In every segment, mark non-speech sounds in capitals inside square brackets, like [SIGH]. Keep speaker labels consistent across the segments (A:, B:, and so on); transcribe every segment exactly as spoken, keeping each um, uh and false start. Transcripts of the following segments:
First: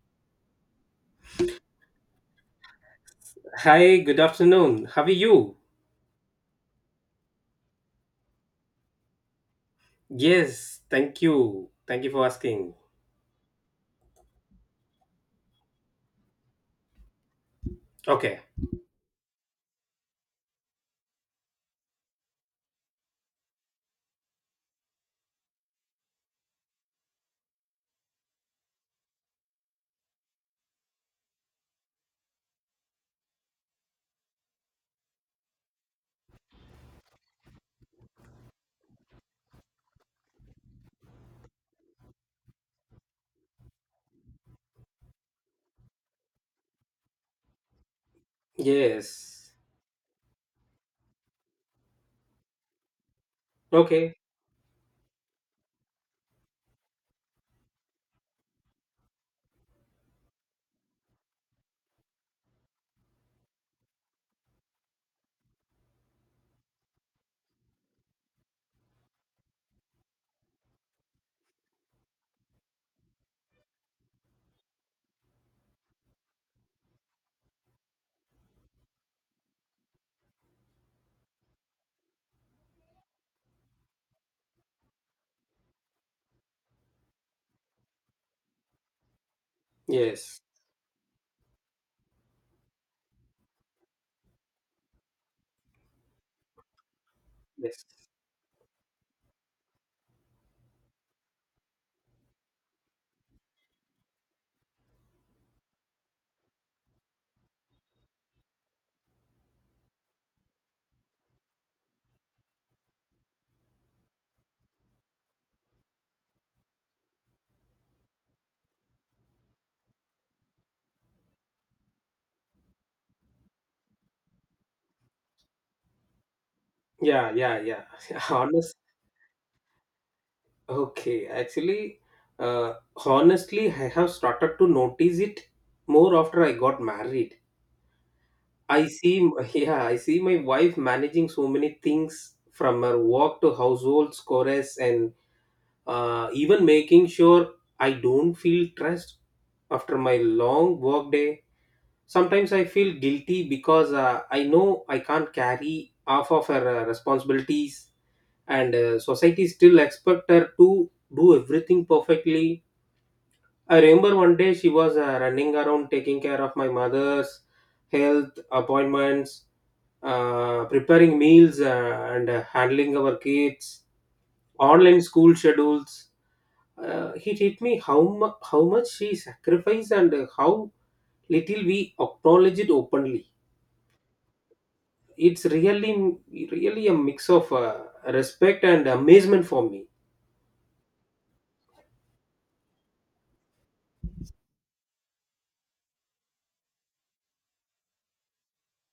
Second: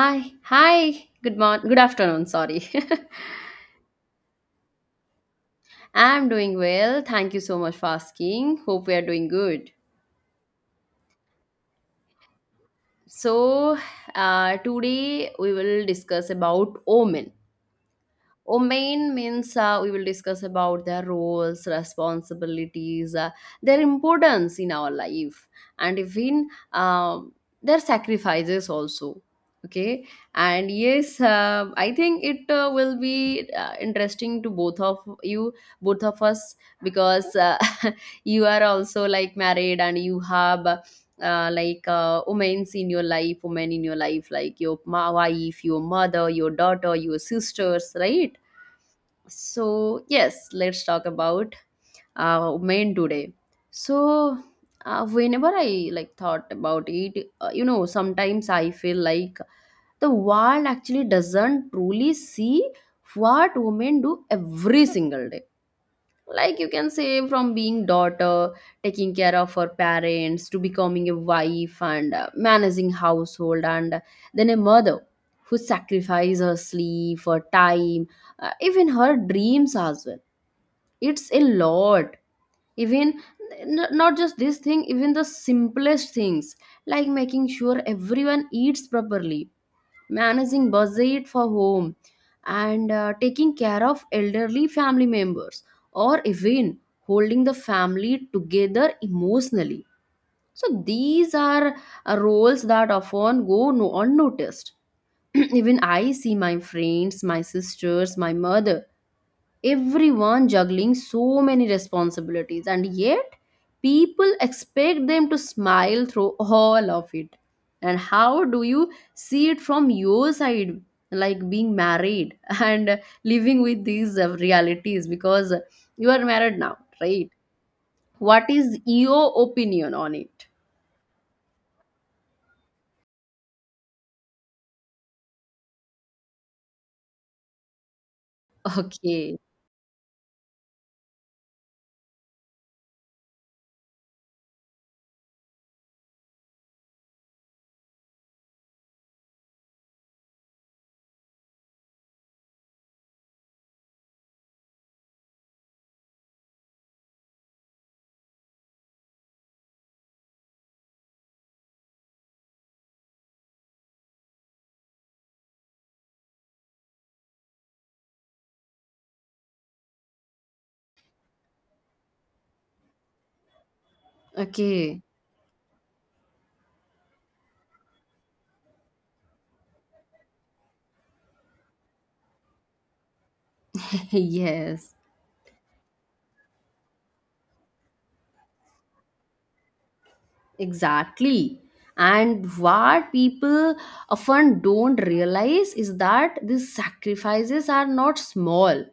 A: Hi, hi. Good morning. Good afternoon. Sorry.
B: Hi, good afternoon. How are you?
A: [LAUGHS] I'm doing well. Thank you so much for asking. Hope we are doing good.
B: Yes, thank you. Thank you for asking.
A: So, uh, today we will discuss about Omen.
B: Okay.
A: Main means uh, we will discuss about their roles, responsibilities, uh, their importance in our life, and even um their sacrifices also. Okay, and yes, uh, I think it uh, will be uh, interesting to both of you, both of us, because uh, [LAUGHS] you are also like married and you have. Uh, like uh, women's in your life, women in your life, like your ma- wife, your mother, your daughter, your sisters, right?
B: Yes.
A: So, yes, let's talk about uh, main today.
B: Okay.
A: So, uh, whenever I like thought about it, uh, you know, sometimes I feel like the world actually doesn't truly see what women do every single day. Like you can say, from being daughter, taking care of her parents, to becoming a wife and uh, managing household, and then a mother who sacrifices her sleep, her time, uh, even her dreams as well. It's a lot. Even n- not just this thing, even the simplest things like making sure everyone eats properly,
B: Yes.
A: managing budget for home, and uh, taking care of elderly family members, or even holding the
B: Yes.
A: family together emotionally. So these are uh, roles that often go no unnoticed. [CLEARS THROAT] Even I see my friends, my sisters, my mother, everyone juggling so many responsibilities, and yet people expect them to smile through all of it. And how do you see it from your side, like being married [LAUGHS] and living with these uh, realities? Because you are married now, right?
B: Yeah, yeah, yeah. [LAUGHS]
A: What
B: Honest.
A: is your opinion on it?
B: Okay. Actually, uh, honestly, I have started to notice it more after I got married. I see,
A: Okay.
B: [LAUGHS] yeah, I see my wife managing so many things from her work to household chores and uh, even making sure I don't feel stressed after my long work day. Sometimes I feel guilty because uh, I know I can't carry half of her uh, responsibilities, and uh, society still expect her to do everything perfectly. I remember one day she was uh, running around taking care of my mother's health appointments, uh, preparing meals, uh, and uh, handling our kids' online
A: Okay.
B: school schedules. Uh, it hit me how mu- how much she sacrificed and uh, how little we acknowledge it openly.
A: [LAUGHS] Yes.
B: It's really really a mix of uh, respect and amazement for me.
A: Exactly. And what people often don't realize is that these sacrifices are not small,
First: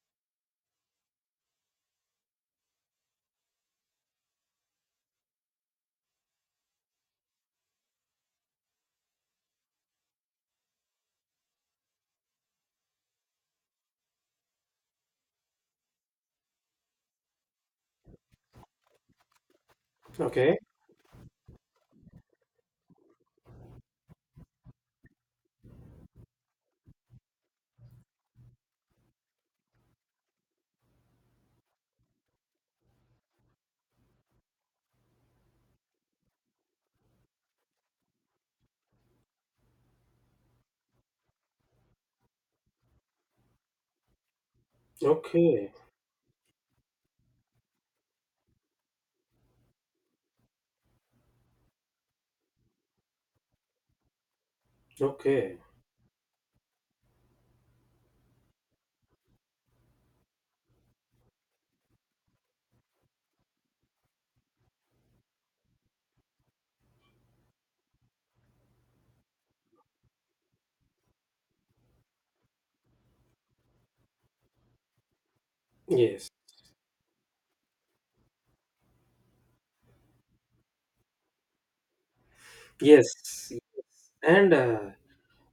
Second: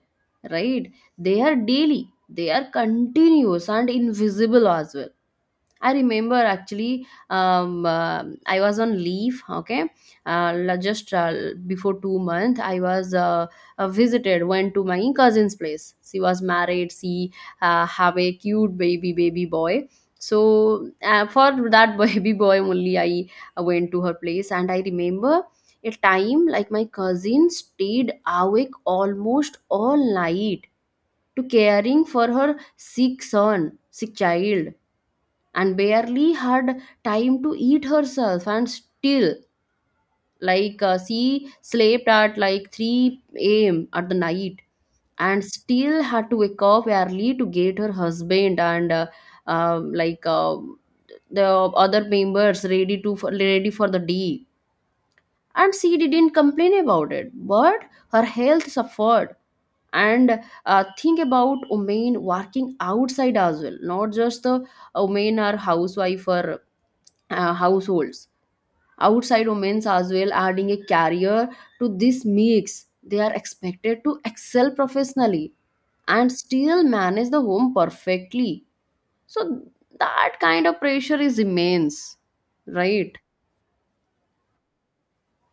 A: right? They are daily, they are continuous and invisible as well. I remember actually, um, uh, I was on leave, okay, uh, la- just uh, before two months. I was uh, uh, visited, went to my cousin's place. She was married. She uh, have a cute baby baby boy.
B: Okay,
A: So uh, for that [LAUGHS] baby boy only, I uh, went to her place, and I remember a time like my cousin stayed awake almost all night to caring for her sick son, sick child, and barely had time to eat herself, and still like uh, she slept at like three a.m at the night, and
B: okay,
A: still had to wake up early to get her husband and uh, uh, like uh, the other members ready to for, ready for the day.
B: okay.
A: And she didn't complain about it, but her health suffered. And uh, think about women working outside as well, not just the uh, women are housewife or uh, households. Outside women as well, adding a career to this mix, they are expected to excel professionally
B: Yes,
A: and still manage the home perfectly. So that kind of pressure is immense, right?
B: yes, yes. and uh,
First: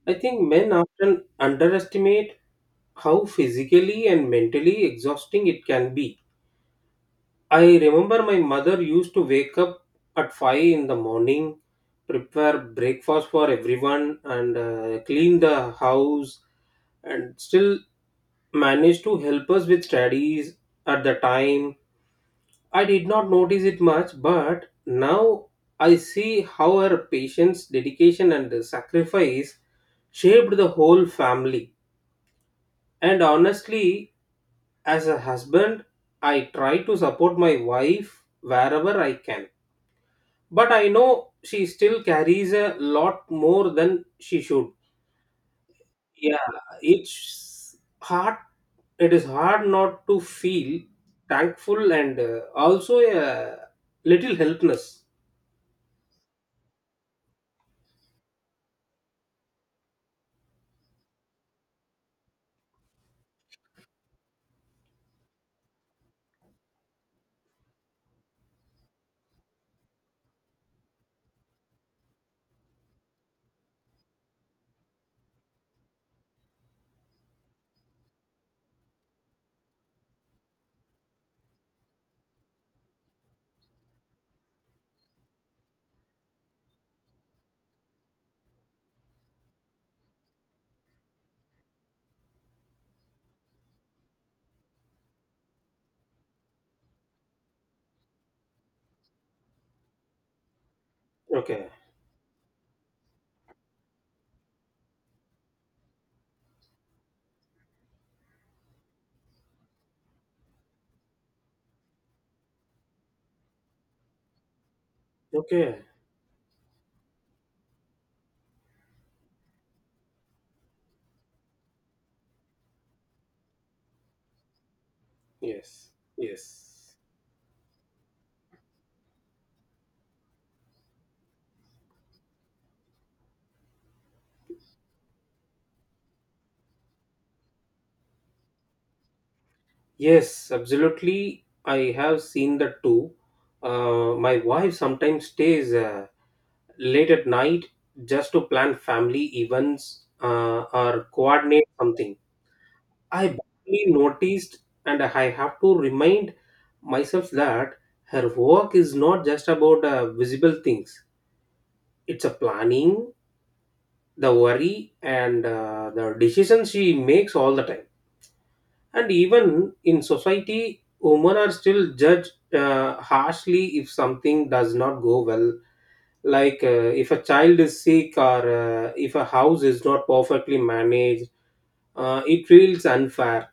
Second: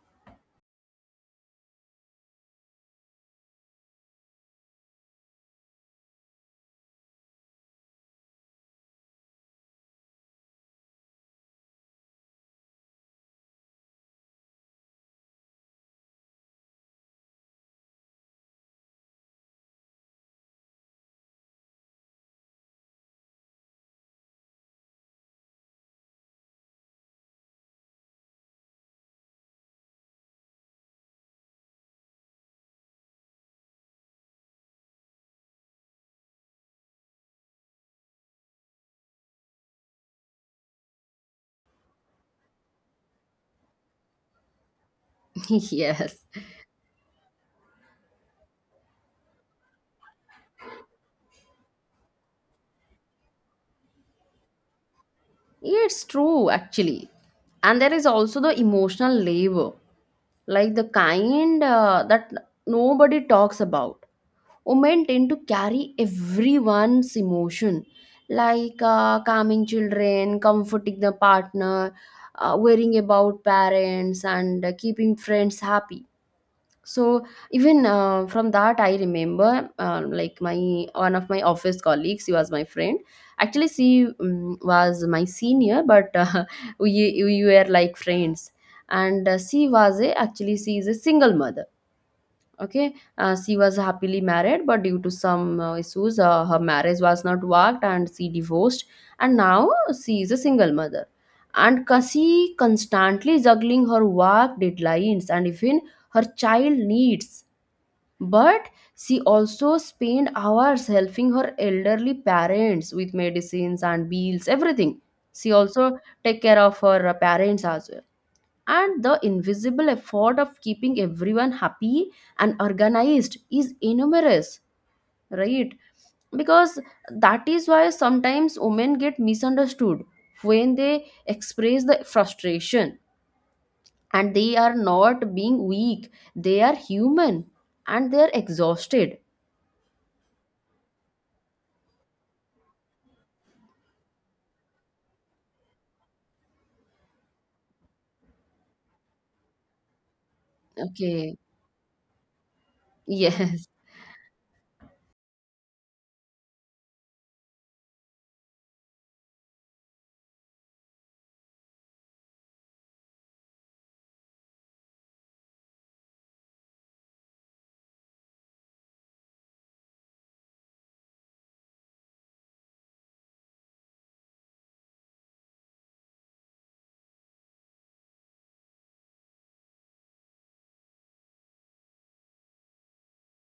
B: I think men often underestimate how physically and mentally exhausting it can be. I remember my mother used to wake up at five in the morning, prepare breakfast for everyone, and uh, clean the house, and still manage to help us with studies at the time. I did not notice it much, but now I see how her patience, dedication, and sacrifice shaped the whole family. And honestly, as a husband, I try to support my wife wherever I can. But I know she still carries a lot more than she should.
A: [LAUGHS] Yes.
B: Yeah, it's hard. It is hard not to feel thankful and uh, also a little helpless.
A: Yeah, it's true, actually. And there is also the emotional labor, like the kind uh, that nobody talks about. Women tend to carry everyone's emotion, like uh, calming children, comforting the partner, uh, worrying about parents, and uh, keeping friends happy. So even uh, from that, I remember um, like my one of my office colleagues. She was my friend. Actually, she um, was my senior, but uh, [LAUGHS] we we were like friends. And uh, she was a actually she is a single mother. Okay, uh, she was happily married, but due to some uh, issues, uh, her marriage was not worked, and she divorced. And now she is a single mother,
B: Okay.
A: and she constantly juggling her work deadlines and even her child needs. But she also spent hours helping her elderly parents with medicines and bills, everything. She
B: Okay.
A: also take care of her uh, parents as well. And the invisible effort of keeping everyone happy and organized is enormous, right?
B: Yes.
A: Because
B: Yes.
A: that is why sometimes women get misunderstood when they express the frustration, and they are not being weak, they are human, and they are exhausted.
B: Yes, absolutely. I have seen that too. Uh, my wife sometimes stays uh, late at night just to plan family events uh, or
A: Okay.
B: coordinate something.
A: [LAUGHS]
B: I
A: Yes.
B: barely noticed, and I have to remind myself that her work is not just about uh, visible things. It's a planning, the worry, and uh, the decisions she makes all the time. And even in society, women are still judged uh, harshly if something does not go well. Like uh, if a child is sick or uh, if a house is not perfectly managed, uh, it feels unfair.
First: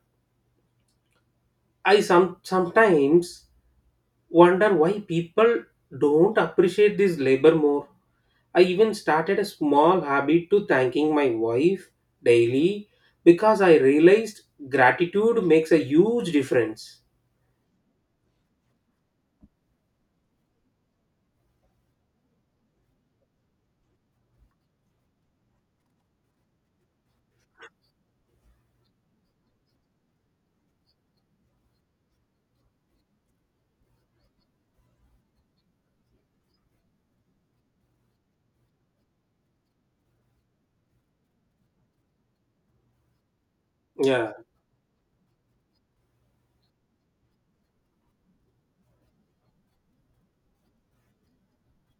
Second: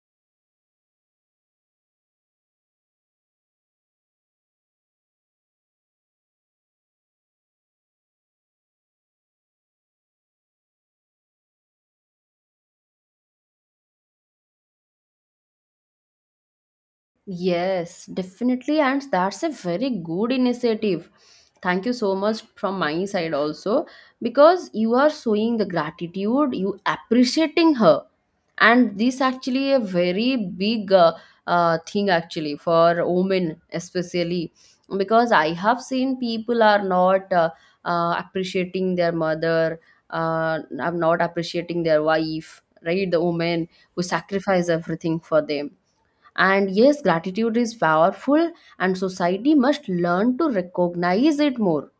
B: I some sometimes wonder why people don't appreciate this labor more. I even started a small habit to thanking my wife daily because I realized gratitude makes a huge difference.
A: Yes, definitely. And that's a very good initiative. Thank you so much from my side also, because you are showing the gratitude, you appreciating her. And this actually a very big uh, uh, thing actually for women especially, because I have seen people are not uh, uh, appreciating their mother, uh, are not appreciating their wife, right? The woman who
B: Yeah.
A: sacrifice everything for them. And yes, gratitude is powerful, and society must learn to recognize it more.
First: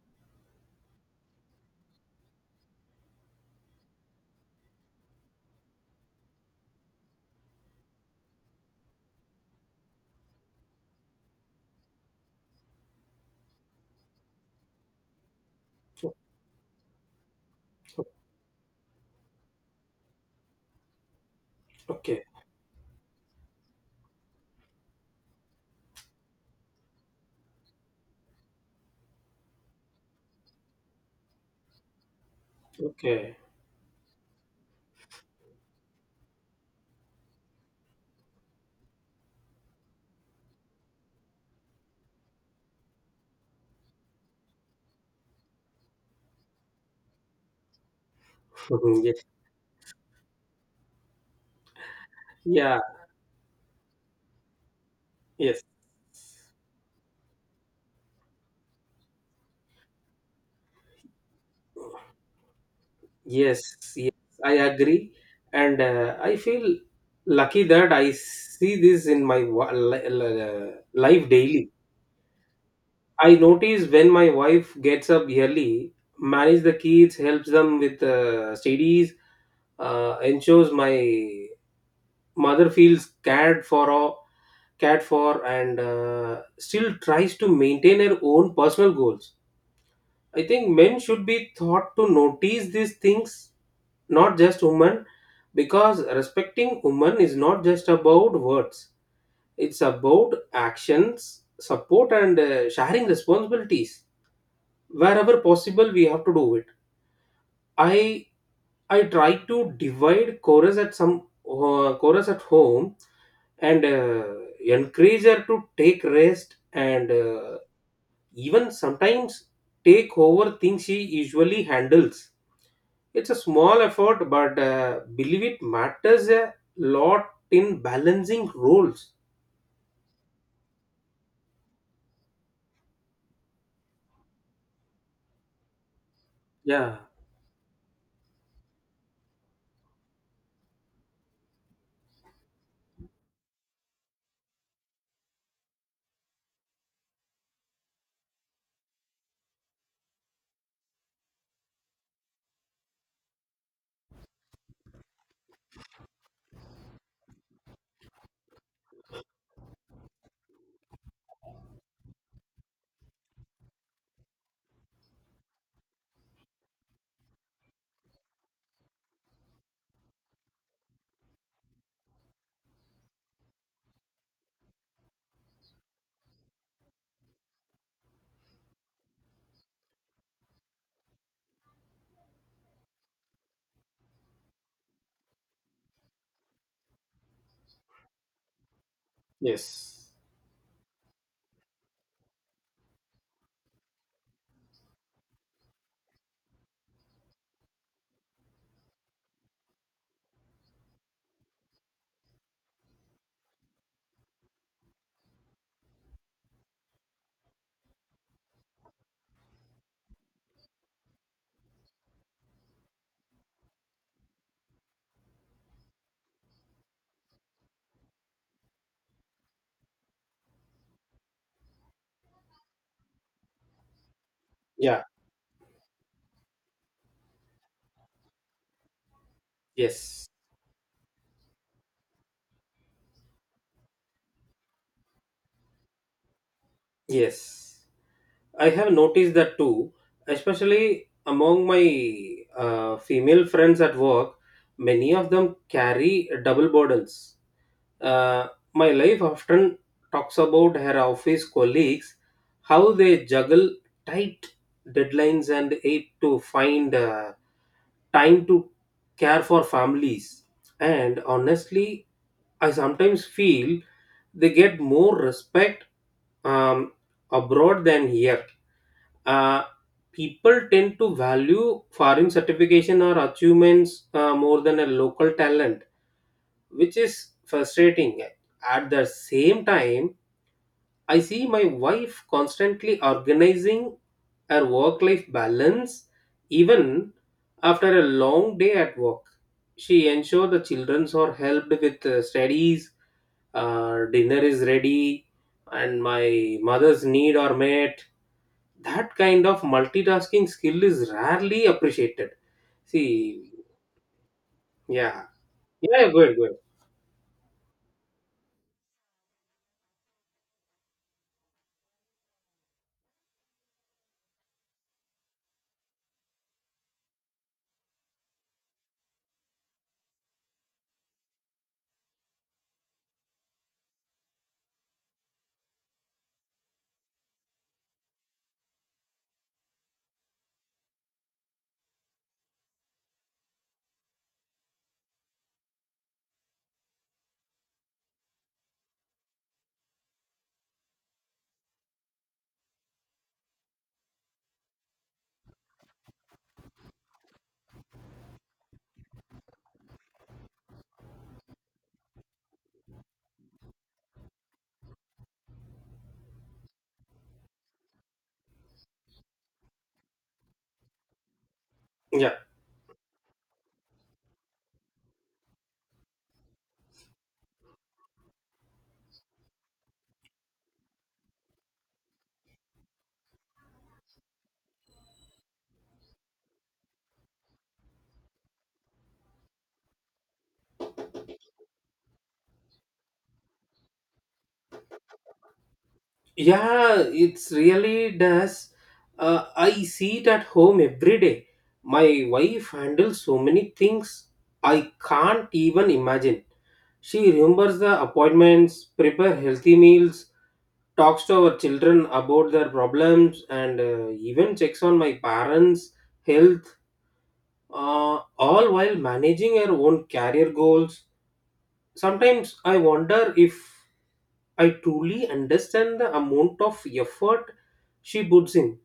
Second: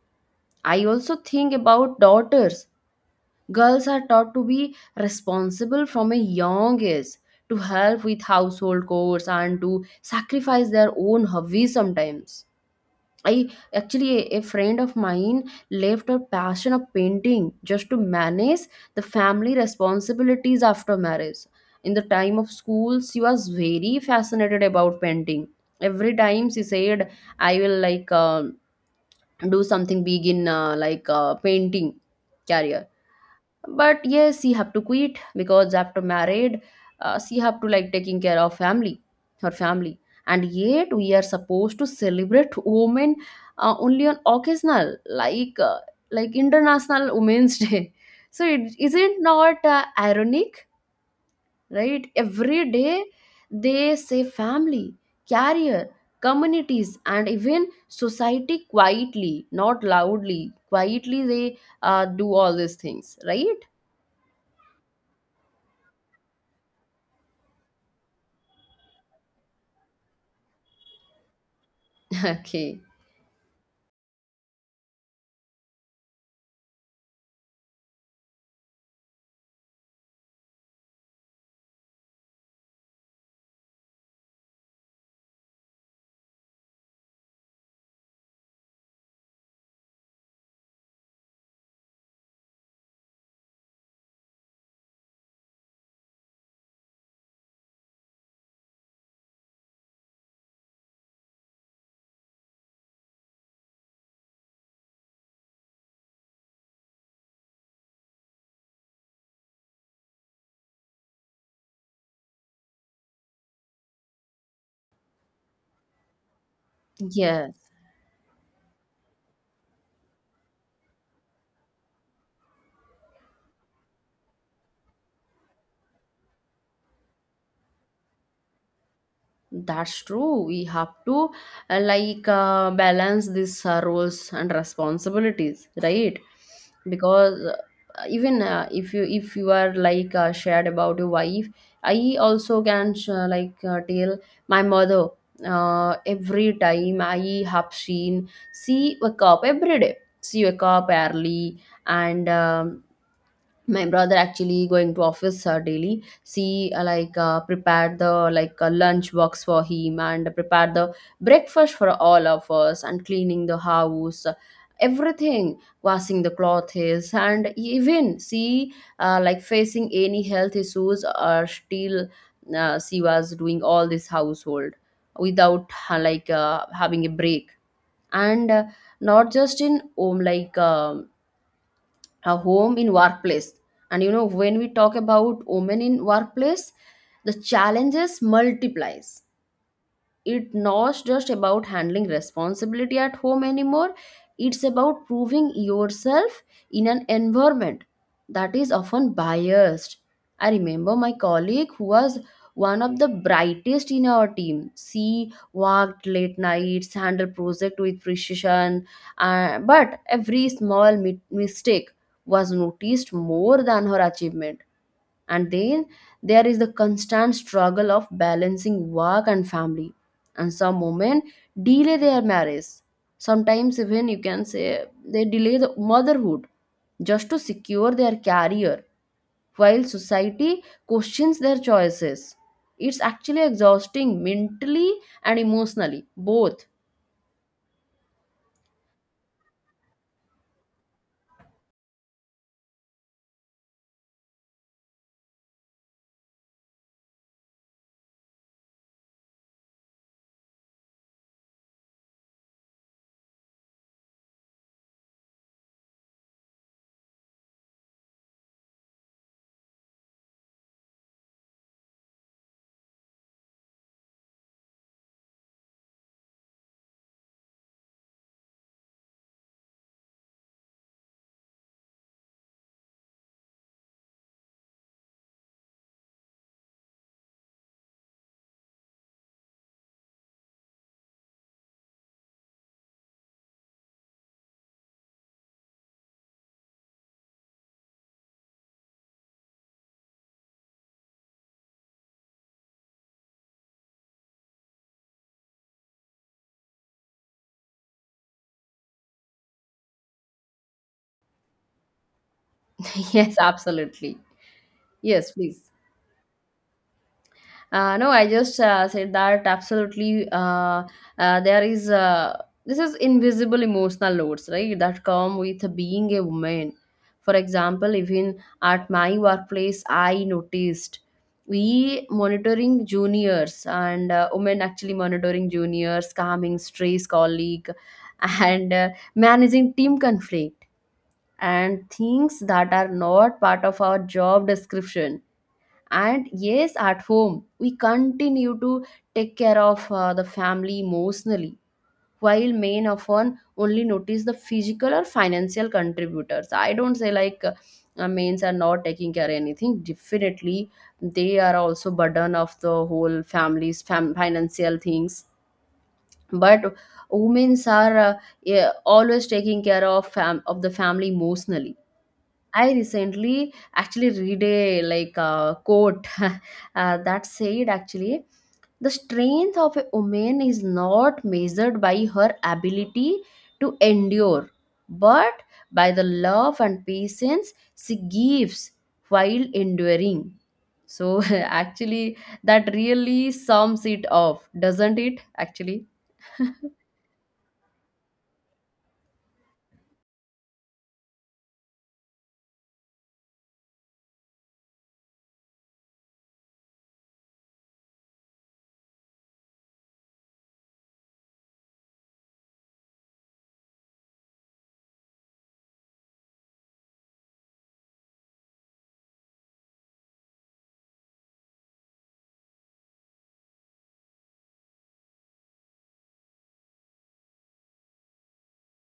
A: I also think about daughters. Girls are taught to be responsible from a young age, to help with household chores, and to sacrifice their own hobbies sometimes. I actually a, a friend of mine left
B: O-
A: her passion of painting just to
B: o-
A: manage the family responsibilities after marriage. In the
B: Okay.
A: time of school, she was very fascinated about painting. Every time she said, "I will like uh, do something big in uh, like uh, painting career,"
B: Okay.
A: but yes, she have to quit because after married, uh, she have to like taking care of family her family. And yet we are supposed to celebrate women uh, only on occasional, like uh, like international women's [LAUGHS] day. So it,
B: [LAUGHS]
A: is
B: Mhm.
A: it
B: Yes.
A: not uh, ironic, right? Every
B: Yeah.
A: day they say family,
B: Yes.
A: career, communities, and even society quietly, not loudly, quietly they uh, do all these things,
B: Yes.
A: right?
B: Yes. I agree, and uh, I feel lucky that I see this in my wa- li- li- life daily.
A: [LAUGHS] Okay.
B: I notice when my wife gets up early, manage the kids, helps them with uh, studies, uh, ensures my mother feels cared for, all- cared for, and uh, still tries to maintain her own personal goals. I think men should be taught to notice these things, not just women, because respecting women is not just about words; it's about actions, support, and uh, sharing responsibilities wherever possible we have to do it. I i try to divide chorus at some uh, chorus at home and uh, encourage her to take rest and uh,
A: Yes,
B: even sometimes take over things she usually handles. It's a small effort but uh, believe it matters a lot in balancing roles.
A: that's true. We have to uh, like uh, balance these uh, roles and responsibilities, right?
B: Yeah.
A: Because uh, even uh, if you if you are like uh, shared about your wife, I also can sh- uh, like uh, tell my mother. Uh, every time I have seen, she wake up every day. She wake up early, and um, my brother actually going to office uh, daily, see uh, like uh, prepared the like uh, lunch box for him, and prepared the breakfast for all of us, and cleaning the house uh, everything, washing the clothes, and even see uh, like facing any health issues, or still uh, she was doing all this household without uh, like uh, having a break. And uh, not just in home, like um a home in workplace. And you know when we talk about women in workplace, the challenges multiplies.
B: Yes.
A: It's not just about handling responsibility at home anymore, it's about proving yourself in an environment that is often biased. I remember my colleague who was one of the brightest in our team. She worked late nights, handled project with precision, uh, but every small mi- mistake was noticed more than her achievement. And then there is the constant struggle of balancing work and family, and some women delay their marriage, sometimes even you can say
B: Yeah.
A: they delay the motherhood just to secure their career, while
B: Yes.
A: society questions their choices. It's actually exhausting, mentally and emotionally both.
B: Yes, I have noticed that too, especially among my uh, female friends at work. Many of them carry double burdens. Uh, my wife often talks about her office colleagues, how they juggle tight deadlines and aid to find uh, time to care for families. And honestly, I sometimes feel they get more respect um, abroad than here. uh, People tend to value foreign certification or achievements uh, more than a local talent, which is frustrating. At the same time, I see my wife constantly organizing her work life balance even after a long day at work. She ensures the children are helped with uh, studies, uh, dinner is ready, and my mother's need are met. That kind of multitasking skill is rarely appreciated.
A: [LAUGHS] Yes,
B: See,
A: absolutely.
B: yeah,
A: Yes, please.
B: yeah, yeah, good, good.
A: Uh, no, I just uh, said that absolutely. Uh, uh, there is uh, This is invisible emotional loads, right? That come with being a woman. For example, even at my workplace, I noticed we monitoring juniors and uh, women actually monitoring juniors, calming strays colleague, [LAUGHS] and uh, managing team conflict, and things that are not part of our job description. And yes, at home we continue to take care of uh, the family emotionally, while men often only notice the physical or financial contributors. I don't say like uh, uh, males are not taking care of anything. Definitely they are also burden of the whole family's fam- financial things. But women's are uh, yeah, always taking care of fam- of the family emotionally.
B: Yeah,
A: I recently actually read a like a quote [LAUGHS] uh, that said, actually the strength of a woman is not measured by her ability to endure, but by the love and patience she gives while enduring. So [LAUGHS] actually, that really sums it up, doesn't it, actually?
B: yeah, it's really does. Uh, I see it at home every day. My wife handles so many things I can't even imagine. She remembers the appointments, prepare healthy meals, talks to our children about their problems, and uh, even checks on my parents' health uh, all while managing your own career goals. Sometimes I wonder if I truly understand the amount of effort she puts in.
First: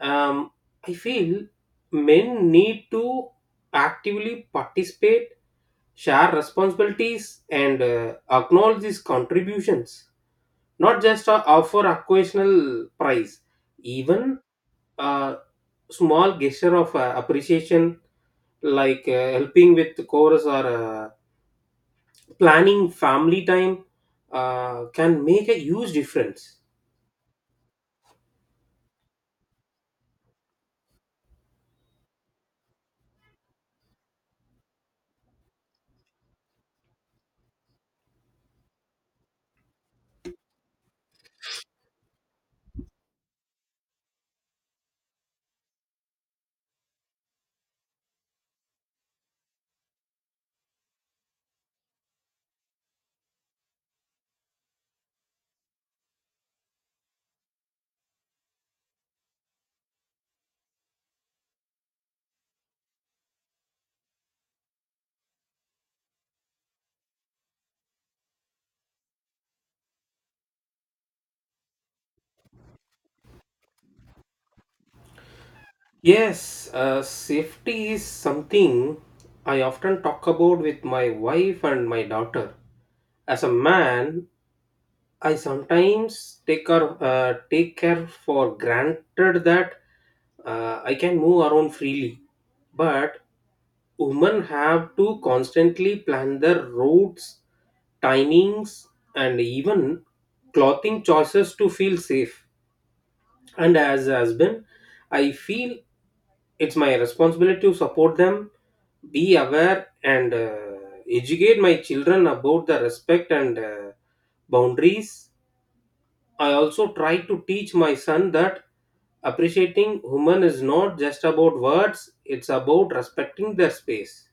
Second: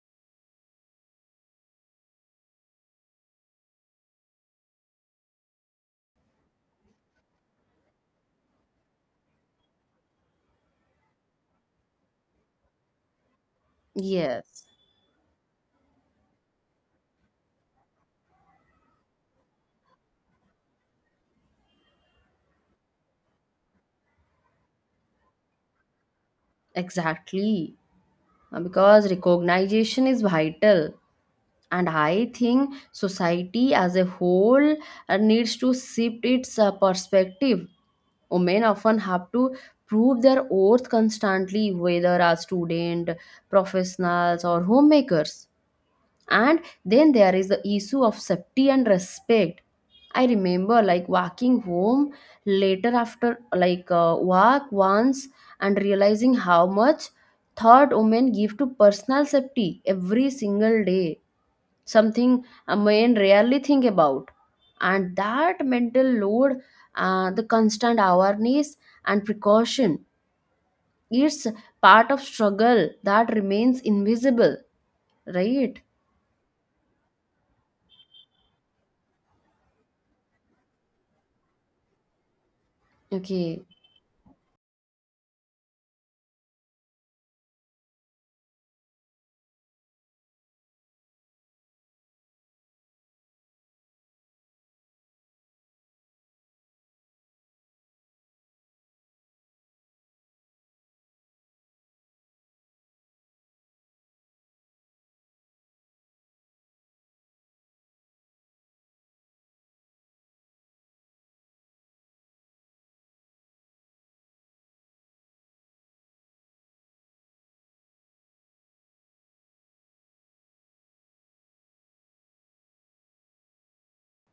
B: Um, I feel men need to actively participate, share responsibilities, and uh, acknowledge these contributions, not just uh, offer occasional prize. Even
A: Yes,
B: a small gesture of uh, appreciation like uh, helping with the chorus or uh, planning family time uh, can make a huge difference.
A: exactly. Uh, because recognition is vital, and I think society as a whole uh, needs to shift its uh, perspective. Women often have to prove their worth constantly, whether as student, professionals, or homemakers. And then there is the issue of safety and respect. I remember like walking home later after like uh, work once, and realizing how much thought women give to personal safety every single day, something a man rarely think about. And that mental load, uh, the constant awareness and precaution, it's part of struggle that remains invisible, right?
B: Yes, uh, safety is something I often talk about with my wife and my daughter. As a
A: Okay.
B: man, I sometimes take care, uh, take care for granted that uh, I can move around freely. But women have to constantly plan their routes, timings, and even clothing choices to feel safe. And as a husband, I feel it's my responsibility to support them, be aware, and uh, educate my children about the respect and uh, boundaries. I also try to teach my son that appreciating women is not just about words, it's about respecting their space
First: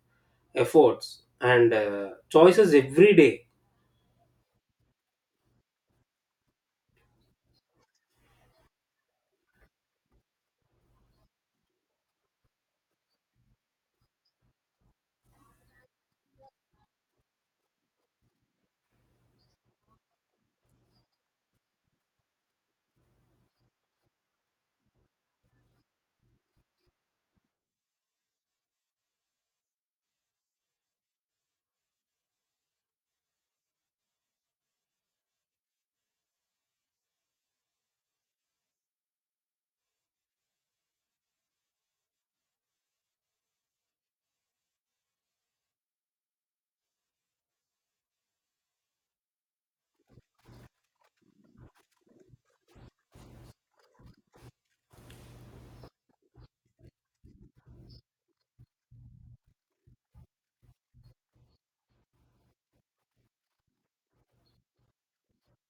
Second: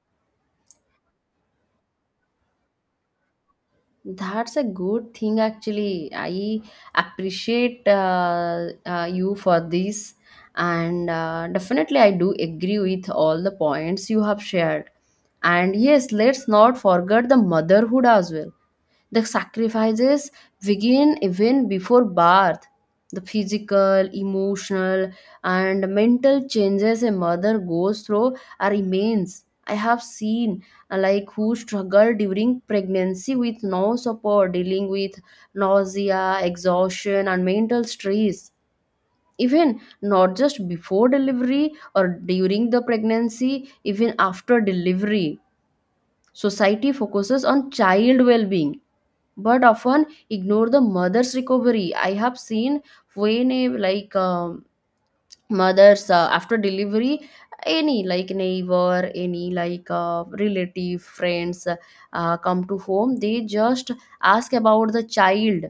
B: efforts and uh, choices every day.
A: That's a good thing, actually. I appreciate uh, uh, you for this, and uh, definitely, I do agree with all the points you have shared. And yes, let's not forget the motherhood as well. The sacrifices begin even before birth. The physical, emotional, and mental changes a mother goes through are immense. I have seen like who struggle during pregnancy with no support, dealing with nausea, exhaustion, and mental stress. Even not just before delivery or during the pregnancy, even after delivery. Society focuses on child well being but often ignore the mother's recovery. I have seen when a like um, mothers uh, after delivery any like neighbor any like uh, relative friends uh, uh, come to home they just ask about the child,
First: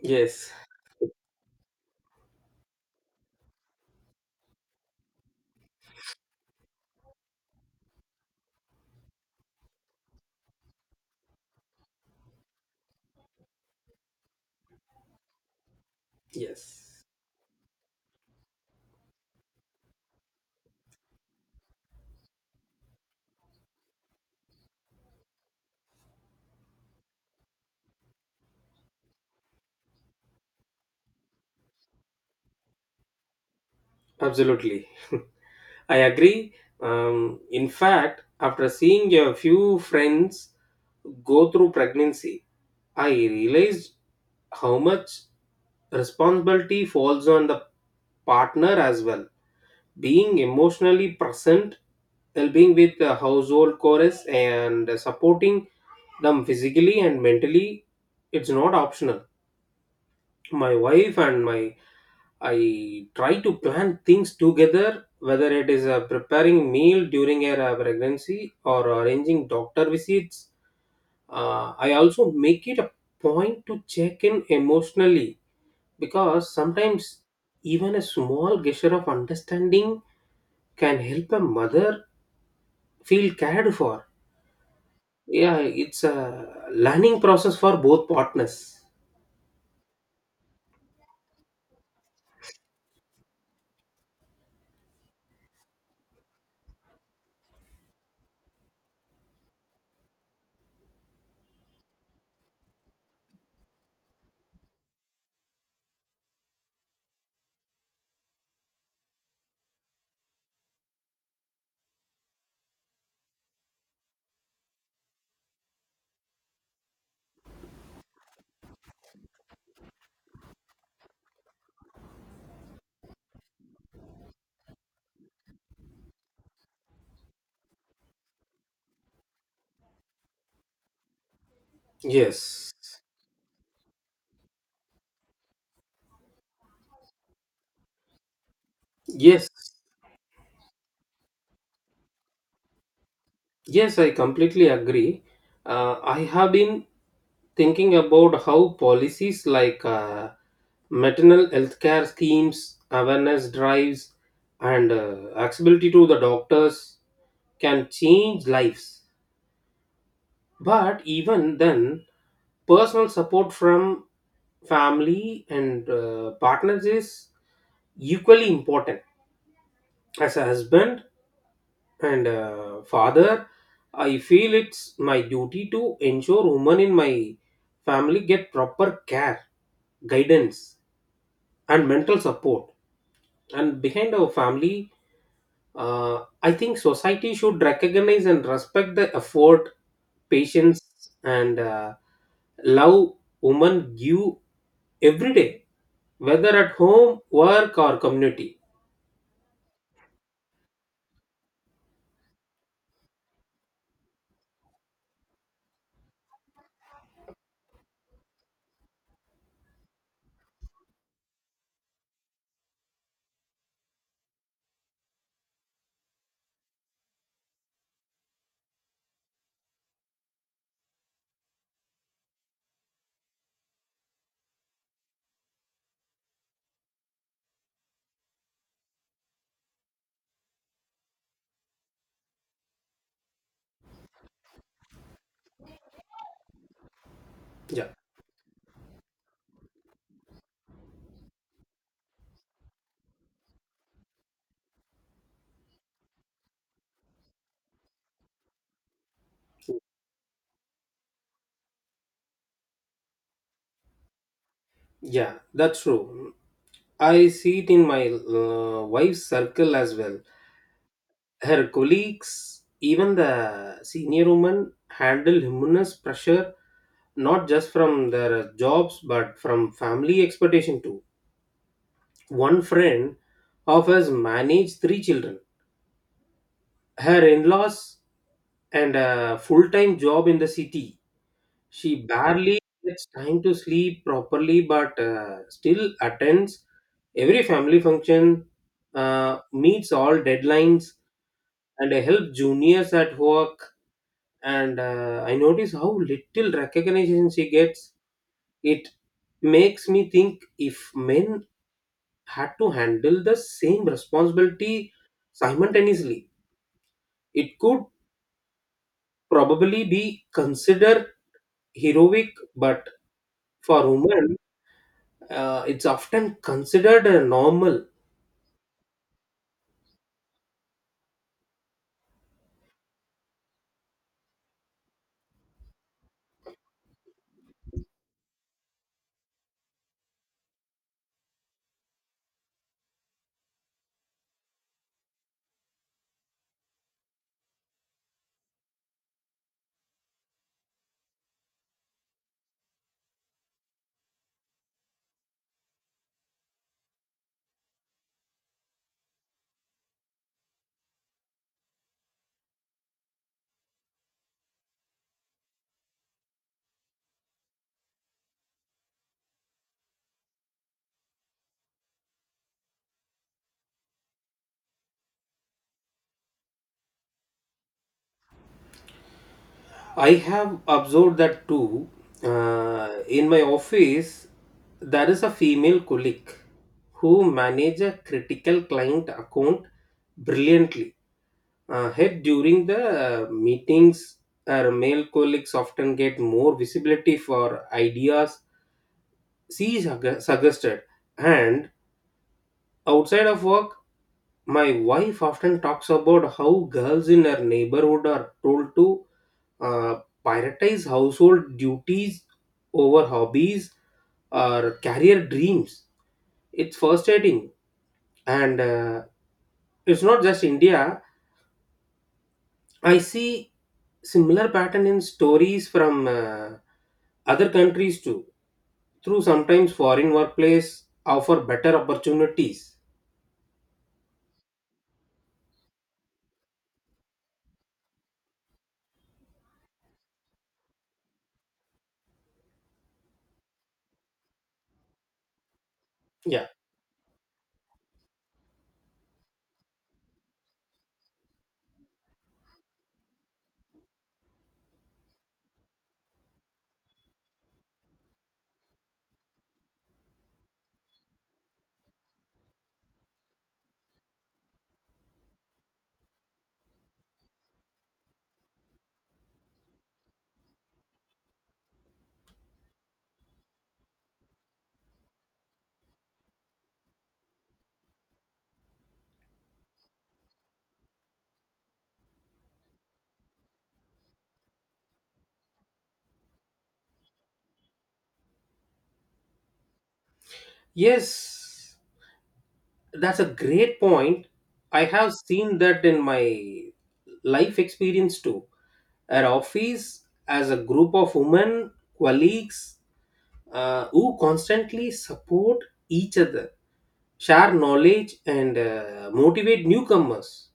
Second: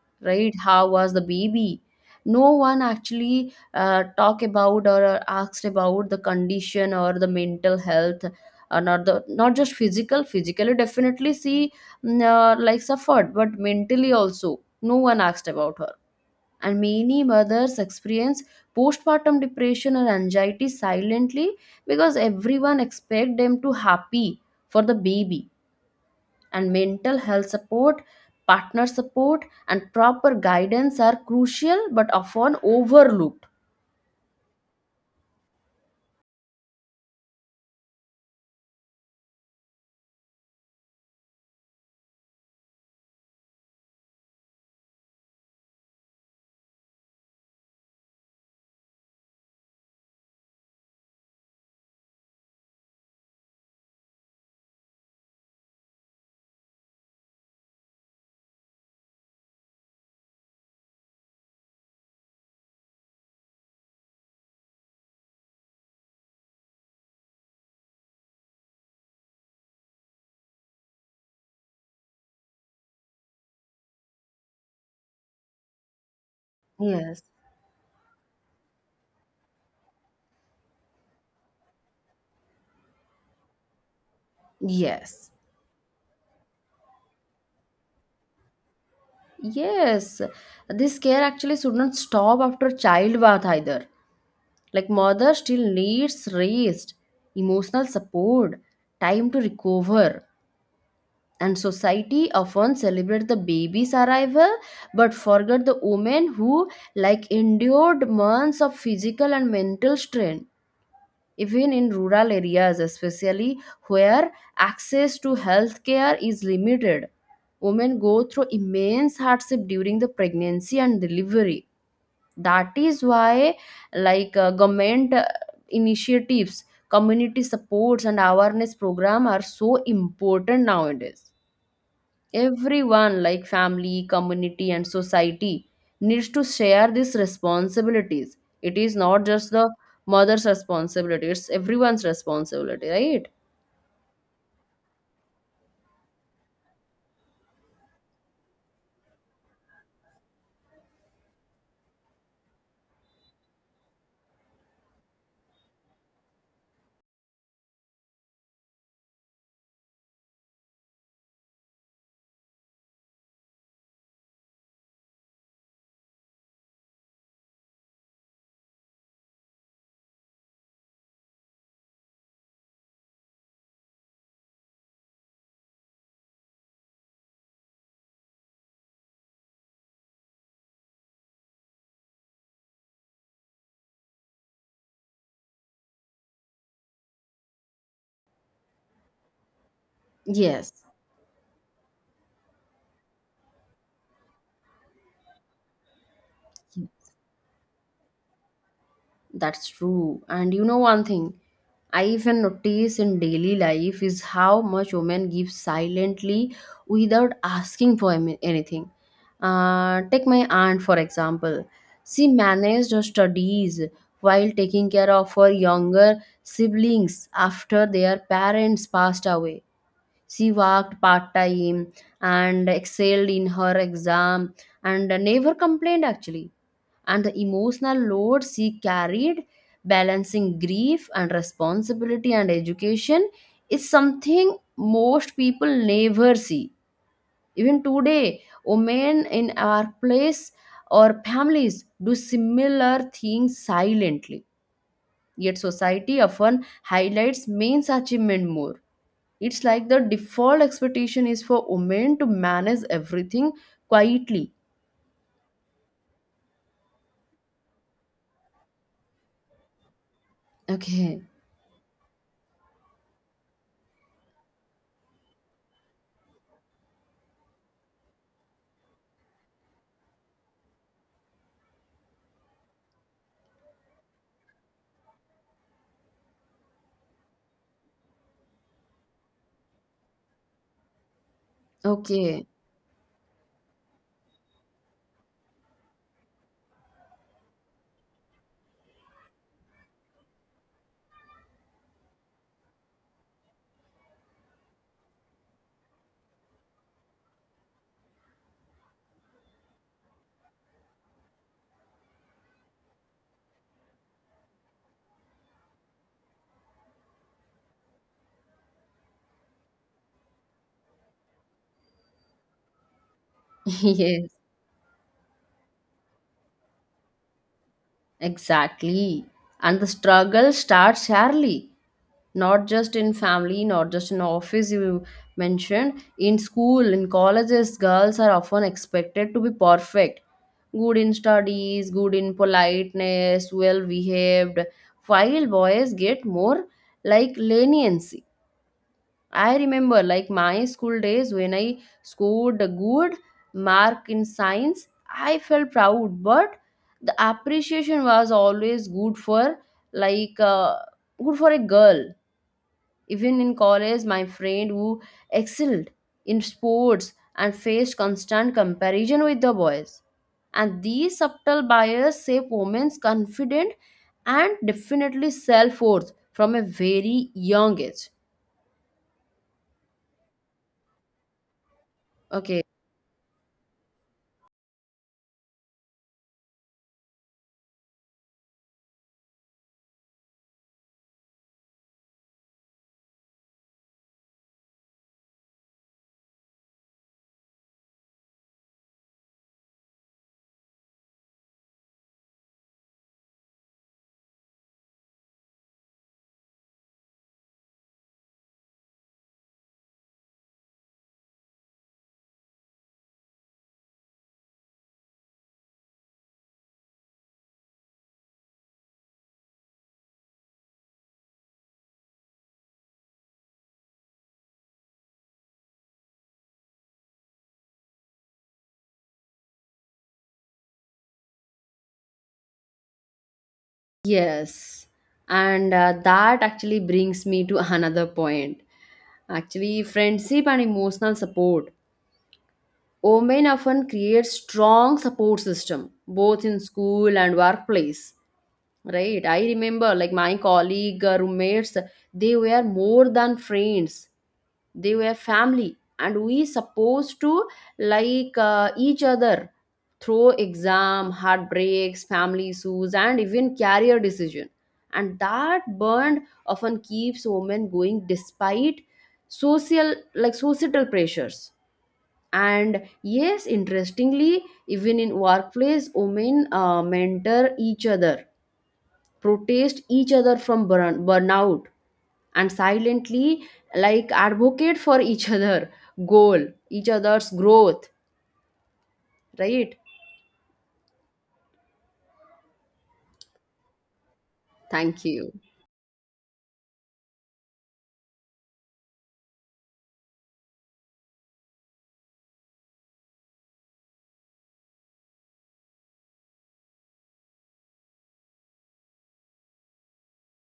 B: Yes.
A: right? How was the baby? No one actually uh, talk about or uh, asked about the condition or the mental health, uh, not the not just physical physically definitely she mm, uh, like suffered but mentally also no one asked about her. And
B: Yes,
A: many mothers experience postpartum depression or anxiety silently because everyone expects them to happy for the baby. And mental health support, partner support, and proper guidance are crucial but often overlooked.
B: absolutely. I agree. Um, in fact, after seeing a few friends go through pregnancy, I realized how much responsibility falls on the partner as well, being emotionally present, helping with the household chores and supporting them physically and mentally. It's not optional. My wife and my I try to plan things together, whether it is uh, preparing meal during a uh, pregnancy or arranging doctor visits. uh, I also make it a point to check in emotionally, because sometimes
A: Yes,
B: even a small gesture of understanding can help a mother feel cared for.
A: yes,
B: Yeah, it's a learning process for both partners.
A: yes, this care actually should not stop after childbirth either. Like, mother still needs rest, emotional support, time to recover, and society often celebrates the baby's arrival but forget the women who like endured months of physical and mental strain. Even in rural areas especially, where access to health care is limited, women go through immense hardship during the pregnancy and delivery. That is why like uh, government uh, initiatives, community supports, and awareness program are so important nowadays.
B: Yes.
A: Everyone, like family, community, and society, needs to share these responsibilities. It is not
B: Yes.
A: just the mother's responsibility, it's everyone's responsibility, right?
B: Yes, I completely agree. Uh, I have been thinking about how policies like uh, maternal health care schemes, awareness drives, and uh, accessibility to the doctors can change lives. But even then, personal support from family and uh, partners is equally important. As a husband, and uh, father, I feel it's my duty to ensure women in my family get proper care, guidance, and mental support. And behind our family, uh, I think society should recognize and respect the effort, patience,
A: Yes.
B: and uh, love women give every day, whether at home, work, or community.
A: That's true. And you know one thing I even notice in daily life is how much women give silently without asking for am- anything. Uh, take my aunt for example. She managed her studies while taking care of her younger siblings after their parents passed away. She worked part time and excelled in her exam and never complained actually. And the emotional load she carried, balancing grief and responsibility and education, is something most people never see. Even
B: Yeah,
A: today, women in our place or families do similar things silently. Yet society often highlights men's achievement more. It's like the default expectation is for women to manage everything quietly.
B: yeah, that's true. I see it in my uh, wife's circle as well.
A: Okay,
B: Her colleagues, even the senior women, handle humongous pressure, not just from their jobs but from family expectation too. One friend of us managed three children, her in laws, and a full time job in the city. She
A: okay,
B: barely gets time to sleep properly but uh, still attends every family function, uh, meets all deadlines, and helps juniors at work. And uh, I notice how little recognition she gets. It makes me think if men had to handle the same responsibility simultaneously, it could probably be considered heroic. But for
A: [LAUGHS]
B: women,
A: yes,
B: uh, it's often considered uh, normal.
A: exactly. And the struggle starts early, not just in family, not just in office, you mentioned. In school, in colleges, girls are often expected to be perfect, good in studies, good in politeness, well behaved, while boys get more like leniency. I remember like my school days when I scored a good mark in science, I felt proud, but the appreciation was always good for like uh, good for a girl. Even in college, my friend who excelled in sports and faced constant comparison with the boys. And these subtle bias shape women's confidence and definitely self-worth from a very young age.
B: I have observed that too,
A: Okay.
B: uh, in my office there is a female colleague who manages a critical client account brilliantly. Uh, head during the uh, meetings, our male colleagues often get more visibility for ideas she sugge- suggested. And outside of work, my wife often talks about how girls in her neighborhood are told to uh, prioritize household duties over hobbies or career dreams. It's frustrating, and uh, it's not just India. I see similar pattern in stories from uh, other countries too. Through sometimes foreign workplace offer better opportunities.
A: Yes, and uh, that actually brings me to [LAUGHS] another point. Actually, friendship and emotional support. Women often create strong support system both
B: Yeah.
A: in school and workplace. Right? I remember like my colleague uh, roommates, they were more than friends, they were family, and we supposed to like uh, each other through exam, heartbreaks, family issues, and even career decision. And that bond often keeps women going despite social like societal pressures. And yes, interestingly, even in workplace women uh, mentor each other, protest each other from burn- burnout, and silently like advocate for each other, goal each other's growth, right?
B: Yes, that's a great point. I
A: Thank
B: have
A: you.
B: seen that in my life experience too. At office, as a group of women colleagues uh, who constantly support each other, share knowledge, and uh, motivate newcomers.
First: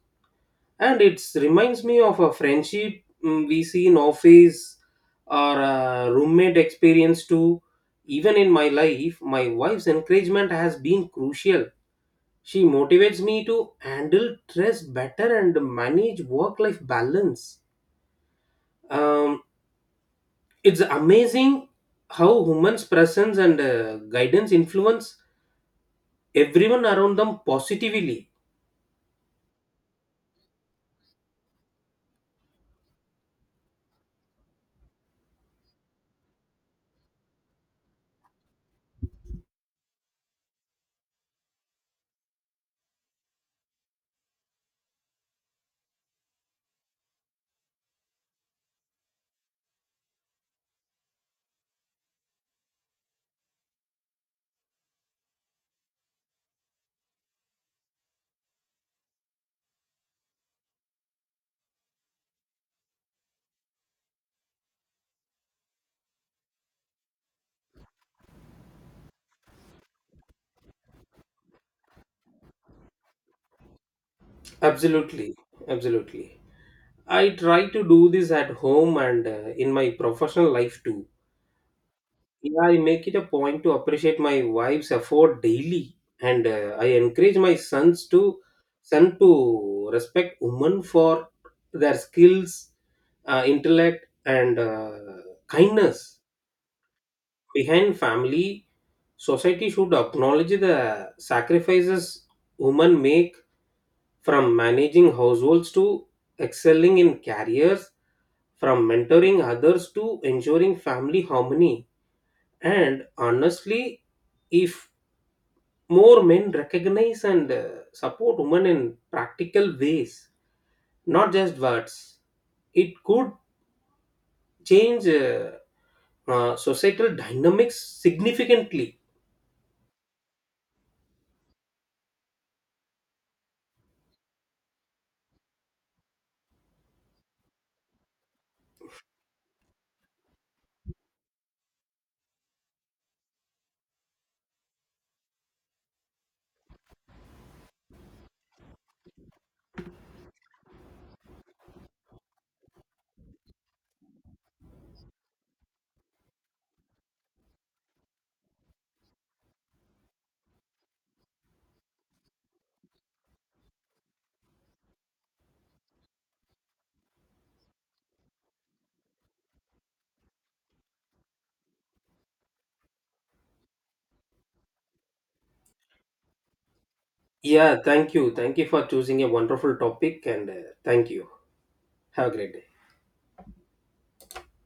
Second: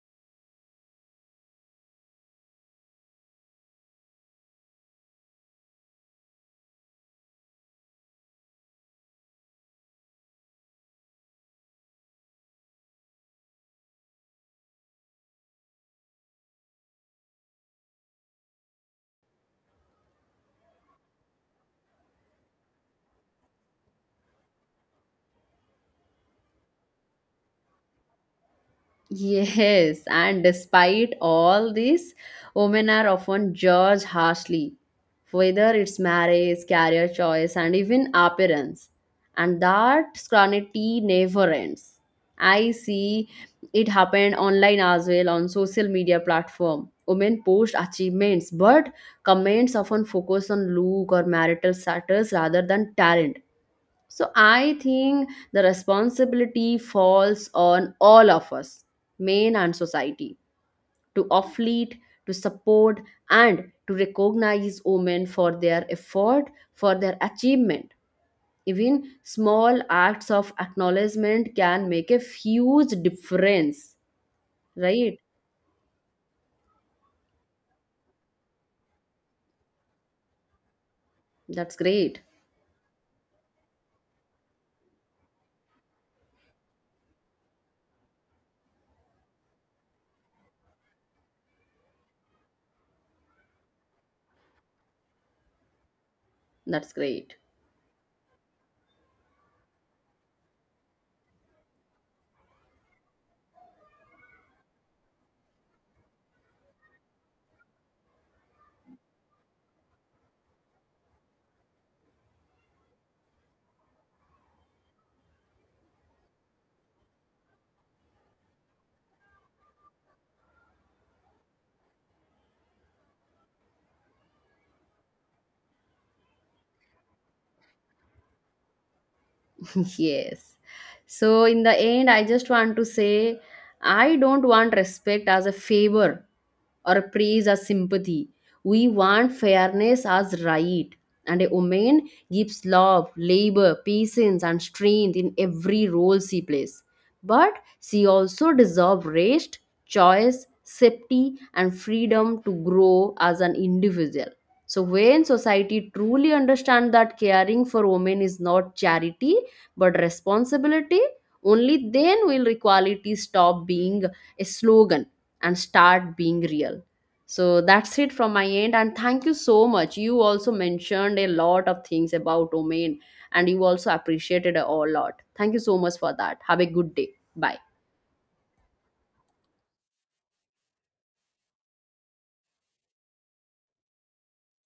B: And it reminds me of a friendship mm, we see in office or a roommate experience too. Even in my life my wife's encouragement has been crucial. She motivates me to handle stress better and manage work life balance. um, it's amazing how humans presence and uh, guidance influence everyone around them positively.
A: Yes, and despite all this, women are often judged harshly, whether it's marriage, career choice, and even appearance. And that scrutiny never ends. I see it happen online as well on social media platform. Women post achievements, but comments often focus on look or marital status rather than talent. So I think the responsibility falls on all of us, men and society, to offlead, to support, and to recognize women for their effort, for their achievement. Even small acts of acknowledgement can make a huge difference, right?
B: Absolutely. Absolutely. I try to do this at home and uh, in my professional life too.
A: That's great.
B: Yeah, I make it a point to appreciate my wife's effort daily, and uh, I encourage my sons to son to respect women for their skills, uh, intellect, and uh, kindness.
A: That's great.
B: Behind family, society should acknowledge the sacrifices women make, from managing households to excelling in careers, from mentoring others to ensuring family harmony. And honestly, if more men recognize and uh, support women in practical ways, not just words, it could change uh, uh, societal dynamics significantly.
A: [LAUGHS] yes. So, in the end, I just want to say I don't want respect as a favor or praise as sympathy. We want fairness as right. And a woman gives love, labor, patience, and strength in every role she plays. But she also deserves rest, choice, safety, and freedom to grow as an individual. So when society truly understands that caring for women is not charity but responsibility, only then will equality stop being a slogan and start being real. So that's it from my end, and thank you so much. You also mentioned a lot of things about domain, and you also appreciated a whole lot. Thank you so much for that. Have a good day. Bye.
B: Yeah, thank you. Thank you for choosing a wonderful topic and uh, thank you. Have a great day.